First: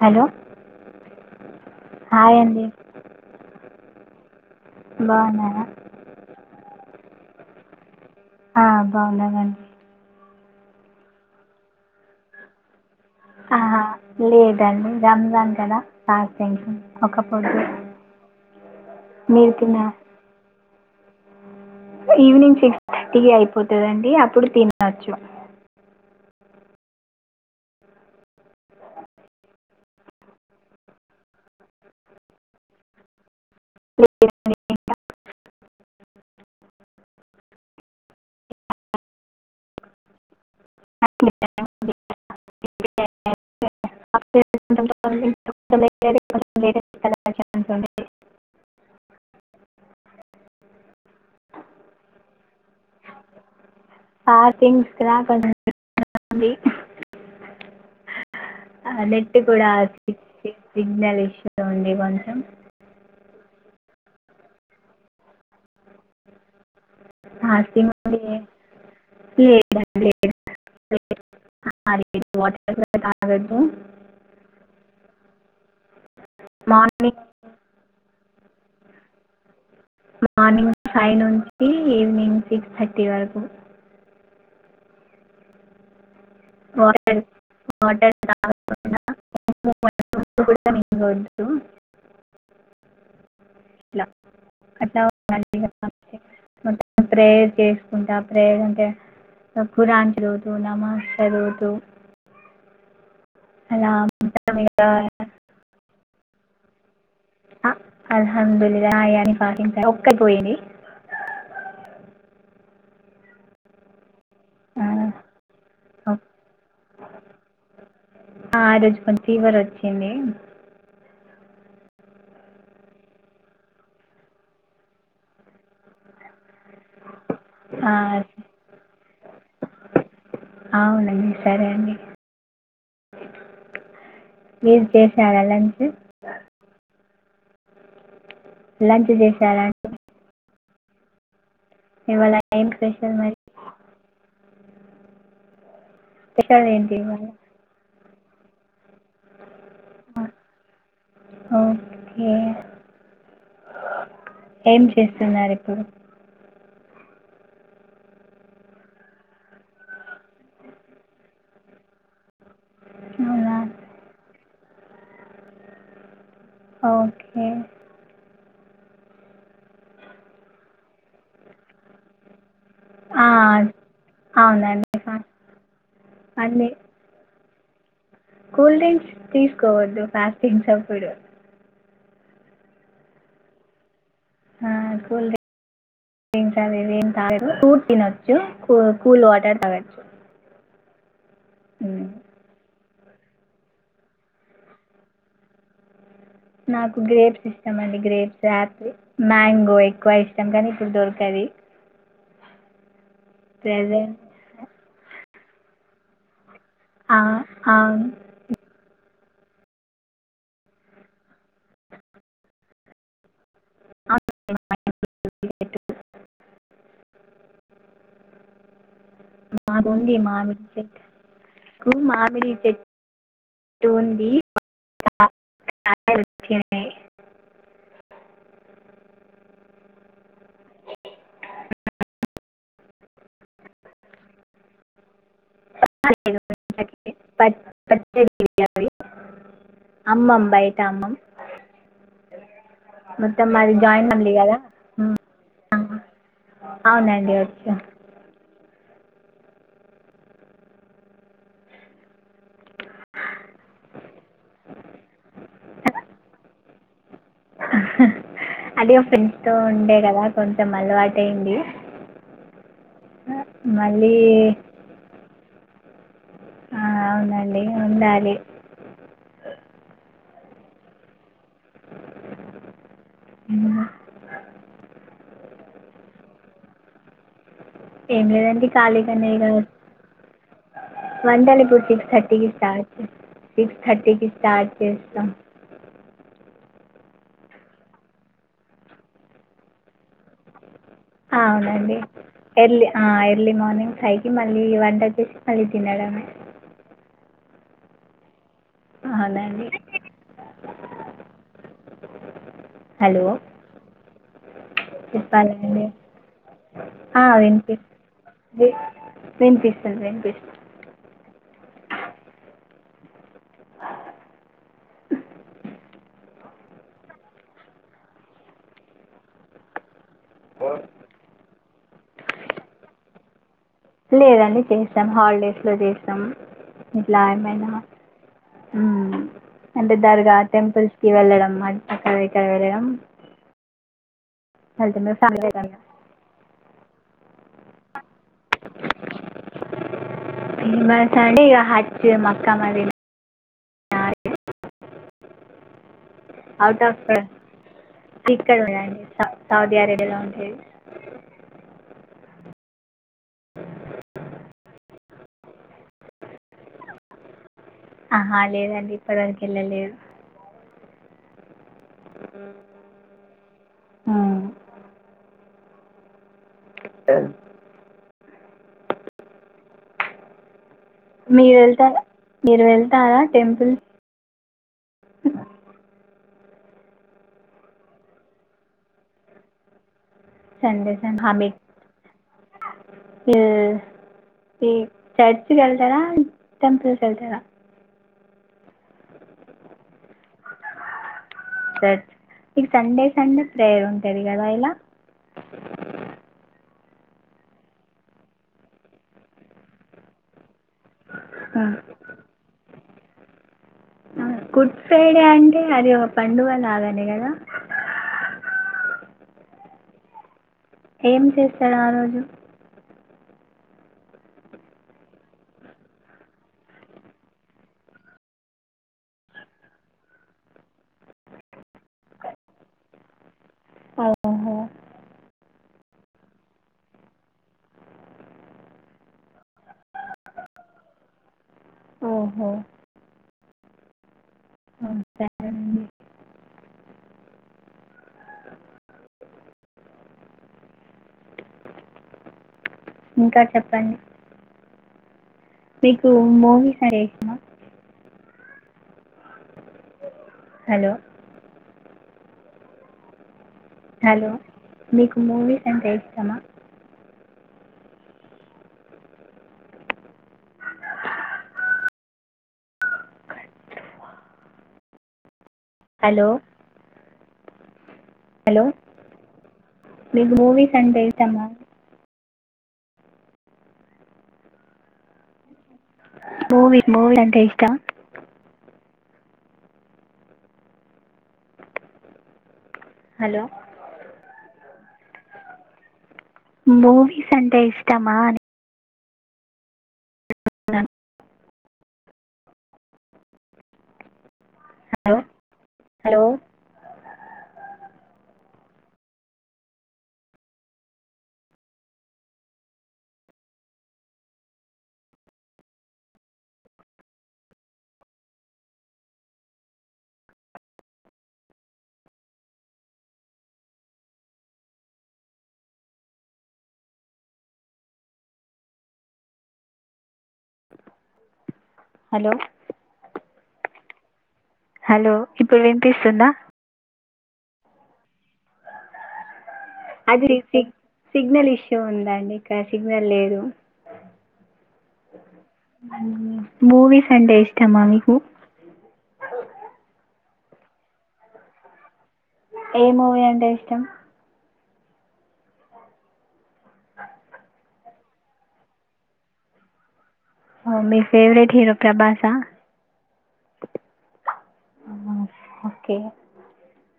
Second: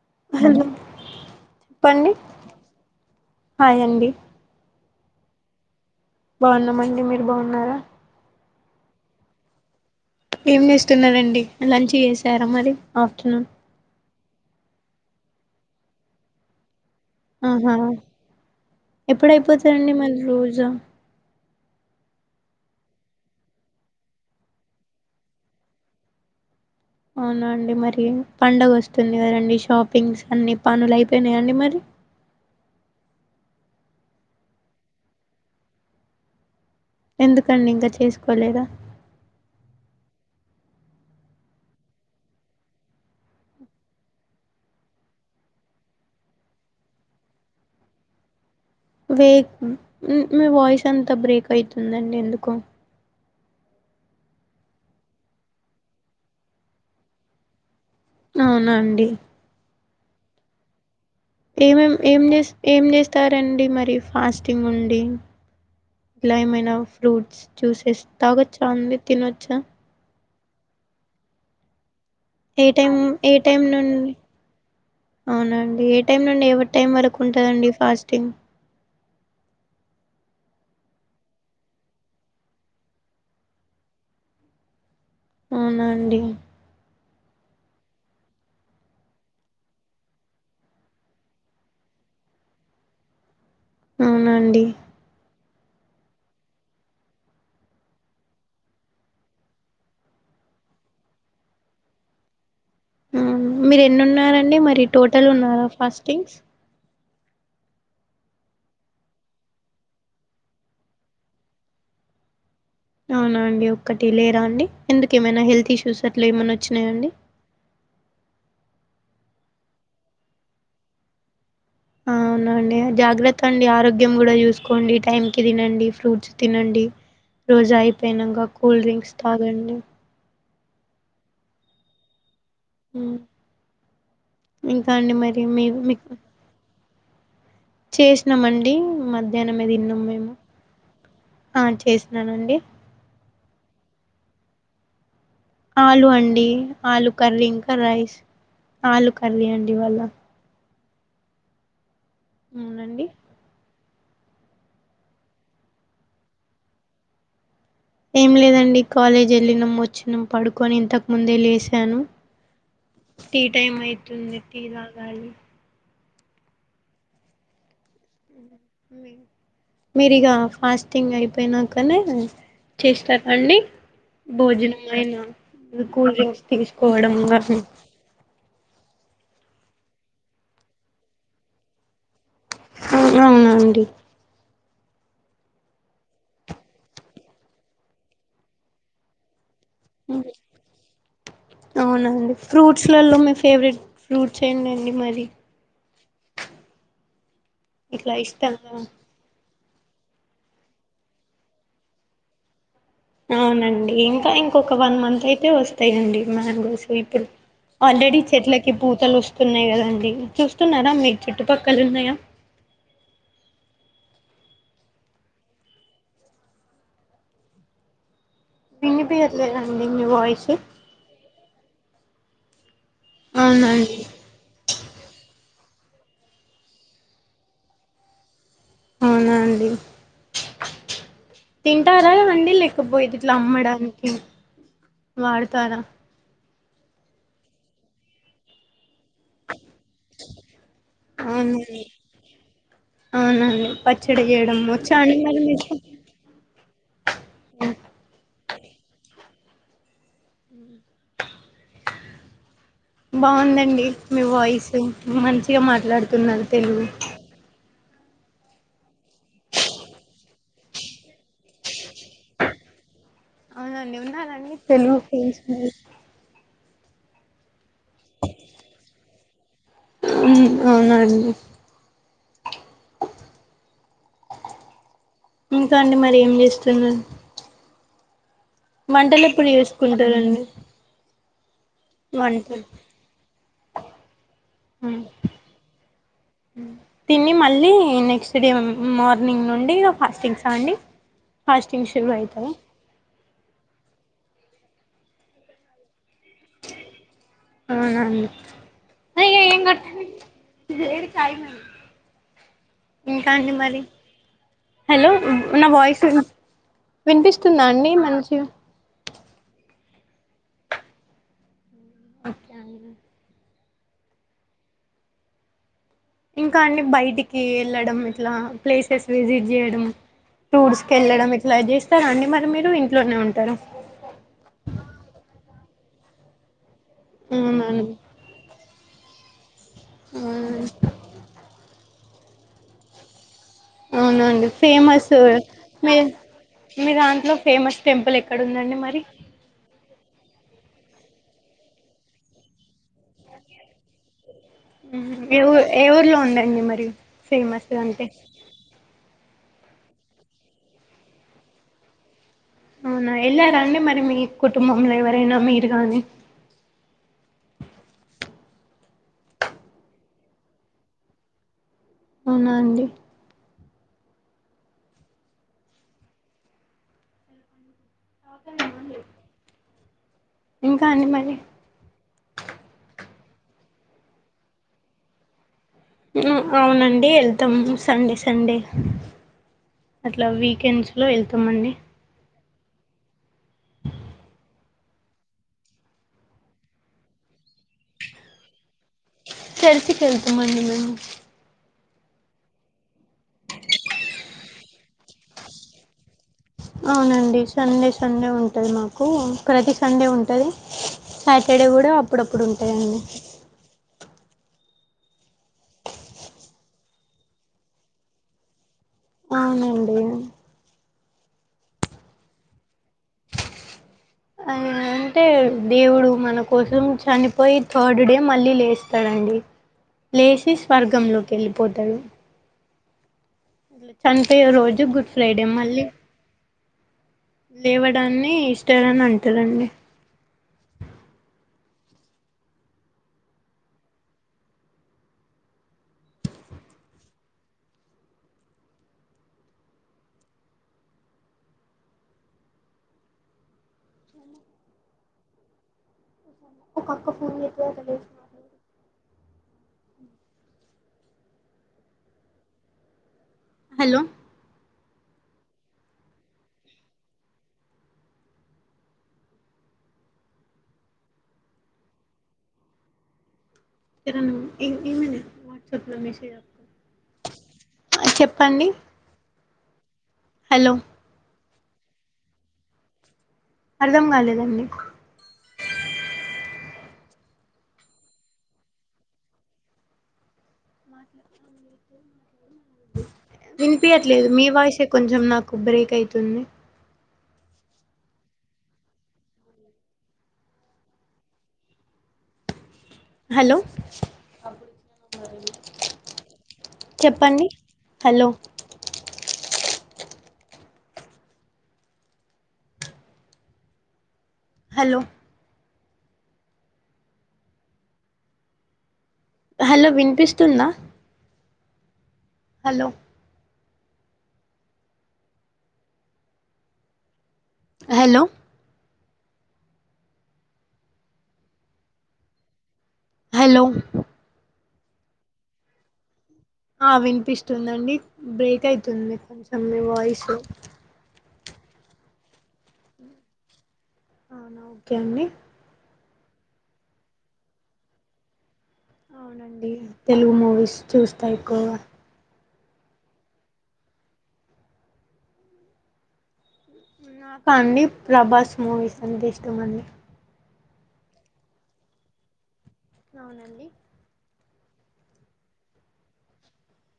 Hello చెప్పండి hi అండి. Hi అండి బావున్నారా బావున్నామండి మీరు బావుంన్నారా ఆ బాగున్నామండీ. ఏం చేస్తున్నరాండి లంచ్ చేసారా మరి ఆఫ్టర్నూన్ ఆహా, లేదండి రంజాన్ కదా ఆఫ్ డేనే హ్మ్ ఆహా మీరు తిన్న ఎప్పుడయిపోతారండి మళ్లీ రోజు ఈవినింగ్ సిక్స్ థర్టీకి అయిపోతాదండి అప్పుడు తినచ్చు అవునా అండి మరి పండగ వస్తుంది కదండి షాపింగ్స్ అన్ని పనులు అయిపోయినాయిండి మరి [unintelligible] ఎందుకండి ఇంకా చేసుకోలేద [unintelligible] వేక్ మీ వాయిస్ అంతా బ్రేక్ అవుతుందండి ఎందుకో [unintelligible] ఆ అవునా అండి నెట్ కూడా ఆ [unintelligible] ఏం ఏం ఏంచే ఏంచేస్ వతారండి మరి ఫాస్టింగ్ ఉండి ఇలా ఏమైనా ఫ్రూట్స్ ఫాస్టింగ్ జ్యూసెస్ ఉంది తాగచ్చా అండి తినవచ్చా [unintelligible] ఏ వాటర్ టైం కూడా ఏ తాగద్దు టైం నుండి అవునండి ఏ టైం నుండి ఏ టైం వరకు మార్నింగ్ ఉంటుందండి ఫాస్టింగ్ మార్నింగ్ ఫైవ్ నుంచి ఈవినింగ్ సిక్స్ థర్టీ వరకు అవునాండి వాటర్ వాటర్ తాగకూడదు [unintelligible] ఏం తినకూడదు అవునండి అలా ఉండాలి మొత్తం మొత్తం ప్రేయర్ చేసుకుంటా ప్రేయర్ అంటే ఖురాన్ చదువుతు నమాజ్ ఎదుగుతు మీరు ఎన్ని ఉన్నారండి ఇక మరి టోటల్ ఉన్నారా ఫాస్టింగ్స్ అలహందుల్ అయాని పాటించాలి అవునండి ఒక్కటి లే అండి ఆ, ఎందుక ఏమైనా హెల్త్ ఇష్యూస్ అట్లా ఏమన్నా వచ్చినాయండీ ఆ రోజు కొంత ఫీవర్ వచ్చింది అవునండి జాగ్రత్త అండి ఆరోగ్యం కూడా చూసుకోండి టైం కి తినండి ఫ్రూట్స్ తినండి రోజా ఆ, అయిపోయినాక కూల్ డ్రింక్స్ తాగండి అవునండి సరే అండి ఉమ్, మీరు ఇంకా అండి చేశార మరి మీ లంచ్ చేస్ తీన్నామండి లంచ్ మధ్యాహ్నం చేశారా మే తిన్నాము మేము ఆ ఇవాళ చేసినానండి ఏం స్పెషల్ మరి ఆలు అండి స్పెషల్ ఏంటి ఆలు ఇవాళ కర్రీ ఇంకా రైస్ ఆలు కర్రి అండి ఇవ్వాళ ఓక్ అవునండి ఏం చేస్తున్నారు ఇప్పుడు ఏం లేదండి కాలేజ్ వెళ్లినం వచ్చినాం పడుకొని ఇంతకు ముందే లేసాను టీ అవునా టైమ్ అయితుంది టీ తాగాలి ఓకే మీరీగా ఫాస్టింగ్ అయిపేనాకనే ఆ, చేస్తారాండి అవునండి భోజనమైన ఫా- కూల్ డ్రింక్స్ అన్ని తీసుకోవడం గసం కూల్ డ్రింక్స్ తీసుకోవోద్దు ఫ్యాస్టింగ్స్ అప్పుడు అవునా అండి ఆహ్ కూల్ డ్రింక్స్ అనేవి ఏం తగొద్దు ఆ ఫూట్స్ తినొచ్చు కూ కూల్ వాటర్ తాగొచ్చు మ్మ్. అవునండి ఫ్రూట్స్ లల్లో మీ ఫేవరెట్ ఫ్రూట్స్ ఏంటండి మరి నాకు గ్రేప్స్ ఇష్ ష్టం అండి ఇట్లా గ్రేప్స్ ఇష్టంగా యాపిల్ మ్యాంగ్ ఎక్కువ ఇష్టం గనీ ఇప్పుడు దొరకది అవునండి ప్రెసెంట్ ఇంకా ఇంకొక వన్ మంత్ అయి అయితే వస్తాయండి మ్యాంగో ఆ, ఇప్పుడు అవును ఆల్రెడీ చెట్లకి పూతలు వస్ తున్నాయి కదండి చూస్తున్నారా మీకు చుట్టుపక్కల ఉన్నాయా [unintelligible] ఇనీపియాట్లేదండీ మాకు మీ ఉంది వాయిసు మామిడి చెట్టు మామిడి చే ట్టు ఉంది [unintelligible] అవునా అండి తింటారా అవి అండి లేకపోతే ఇట్లా అమ్మడానికి వాడతార [unintelligible] బయట అమ్మం అవునండి మొత్తం అవునండి మాది జాయింట్ పచ్చడి ఫ్యామిలీ చేయడం వచ్చా అండి మరి మీకు అవునం డి ఒచ్చు అ బాగుందండి మీ వాయిస్ మంచిగా మాట్లాడుతున్నారు తెలుగు అద ఓ ఫ్రెండ్స్ తో ఉండే కదా కొంచెం అలవాటయింది అవునండి ఉన్నారాండి తెలుగు ఫ్రెండ్స్ మీ ఆ అవునండి ఎ ఉండాలి స ఉ అవునా అండి అ ఇంకా అండి మరి ఏం చేస్తున్నారు ఏం లేదండి మంటలు ఖాళీగానే ఎప్పుడు చేసుకుంటారండి వండని కి సిక్స్ థర్టీకి వంటలు స్టార్ట్ సిక్స్ థర్టీకి స్టార్ట్ చేస్తాం తిని మళ్ళీ నెక్స్ట్ డే మార్నింగ్ నుండి ఫాస్టింగ్స్ అ అండి ఫాస్టింగ్ అవునండి షురూ అవుతాయి ఎర్లి ఆ ఎల్ ఎర్లీ మార్నింగ్ హైకి మళ్ళీ వంట వచ్చేసి మళ్ళీ తినడం ఆ గమ్ అయ్యయో ఏం అవునండి కట్టడి హలో ఇంకా అండి మరి హలో నా చెప్పాలండి వాయిస్ ఆ, వినిపిస్తుందా వినిపి అండి మంచి సరే అండి ఓకే అయిను అ ఇంకా అన్ని బయటికి వెళ్ళడం ఇట్లా ప్లేసెస్ విజిట్ చేయడం టూర్స్కిళ్డం ఇట్లా అజేష్ట వస్తార అండి మరి మీరు ఇంట్లోనే ఉంటారా ప్రదేశం ఇట్లాయ మయినా అవునండి అ అంటే దర్గా టెంపుల్స్ కి వెళ్ళడంమా అక్కర ఇక్కర విరయం అవునండి ఫేమస్ మీ మీ దాంట్లో ఫేమస్ టెంపుల్ ఎక్కడ ఉందండి మరి ప్రిమ్ మాస అండి ఇక హచ్చ్ మక్కా మదీనా మిర ఊర్ ఎ ఊర్లో అండి అండి అవుట్ మరియు ఆఫ్ ఫేమస్ అంతే ఇక్కడ ఉందండి సౌ సౌదీ అరేబియాలో ఉంటేది అవునా వెళ్ళారాండి మరి మీ కుటుంబంలో ఎవరైనా మీరు గానీ ఆహా లేదండి ఇప్పటి వరకు వెళ్ళలేదు అవునా అండి ఆ ఆ అన్ఇన్ టెలిజిబుల్ మీరు వెళ్తారా మీరు వెళ్తారా టెంపుల్ మ్ అ అవునండి ఎళ్తాం సండే సండే అట్లా సండే వీకెండ్స్లో సండే హాల్డే వెళ్తామండి ఉ ఇ చర్చ్ కెళ్తారా టెంపుల్కెళ్తారా? చర్చికెళ్తామండి మేము షట్ ఇ సండే సండే ప్రేయరుంటది కదా ఇలా అవునండి. సండే సండే ఉంటది మాకు ప్రతి సండే ఉంటది. సాటర్డే మ్మ్. కూడ అప్పుడప్పుడు ఉంటాయండి. గుడ్ ఫ్రైడే అంటె అది ఒగ పండుగ లాగానే గదా! అవునండి ఏం చేస్తారు ఆ రోజు? ఆ అంటే దేవుడు మన కోసం చనిపోయి థర్డ్ డే మళ్ళీ లేస్తాడండి లేచి స్వర్గంలోకెళ్ళిపోతాడు. ఇట్ల చనిపోయే ఓహో రోజు గుడ్ ఫ్రైడే మళ్ళీ లేవడాన్ని ఈస్టర్ అని అంటారండి. ఓహో ఓకె అండి. ఇంకా చెప్పండి మీకు మూవీస్ అంటే ఒకక్క ఇష్టమా ఫోన్ చెత్తే అతడేసినాడు. హలో హలో మీకు మూవీస్ అంటే ఇష్టమా? చరను ఏం ఏమన వాట్ హలో చట్లమిషియా హలో మీకు హలో మూవీస్ అంటే ఇష్టమా? అర్ధం కాలేదండి మూవి మూవి అంటే ఇష్ట హలో వినిపియట్లేదు మీ వాయిస్ ఎ కొంచెం నాకు బ్రేక్ అయి మూవీ స్ అంటే ఇష్టమా అని [unintelligible] హలో అప్పుడొచ్చినాగనీ హలో మరీ హలో చెప్పండి హలో హలో హలో వినిపిస్తుందా hello hello hello hello hello ఇప్పుడు వినిపిస్తుందా ఆ వినిపిస్తోంది అండి బ్రేక్ అయితుంది కొంచెం మి అది వాయిసు సిగ్- సిగ్నల్ ఇష్యూ ఉంది అండి ఇక్కడ సిగ్నల్ లేదు అవునా ఓకే అండి మూవీస్ అంటే ఇష్టమా మీకు అవునండి తెలుగు మూవీస్ చూస్తా ఎక్కువగా ఏ మూవీ అంటే ఇష్టం నాకా అండి ప్రభాస్ మూవీస్ అంటే ఇష్టం అండి ఓ మీ ఫేవరెట్ హీరో ప్రభాసా అవునండి ఓకే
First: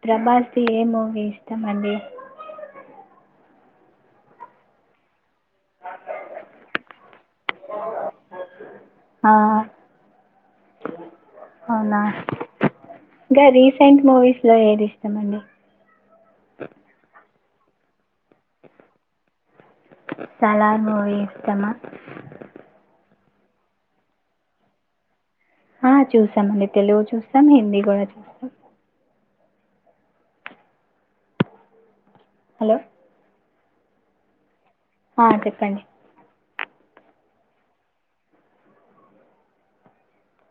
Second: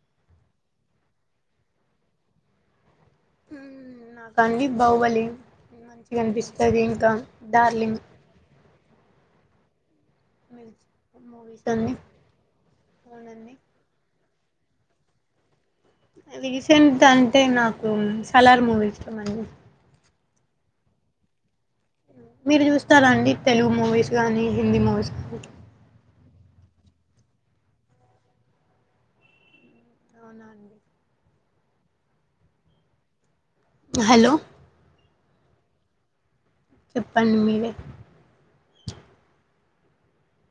ప్రభాస్ ది ఏ మూవీ ఇష్టం అండి ఆ నాకా అండి బాహుబలి మంచిగా అనిపిస్తుంది ఇంకా డార్లింగ్ ఆ మూవీస్ అన్ని అవునా ఇంగా అవునండి రీసెంట్ మూవీస్ ఇంగా ఏది ఇష్టం అండి రీసెంట్ అం అంటే నాకు సలార్ మూవీ ఇష్టం అండి సాలార్ మూవీ ఇష్టమా మీరు చూస్తారండి తెలుగు మూవీస్ కానీ హిందీ మూవీస్ ఆ చూస్తాం అండి తెలుగు చూస్తాం హిందీ కూడా చూస్తాం అవునా అండి హలో హలో హా చెప్పండి చెప్పండి మీరే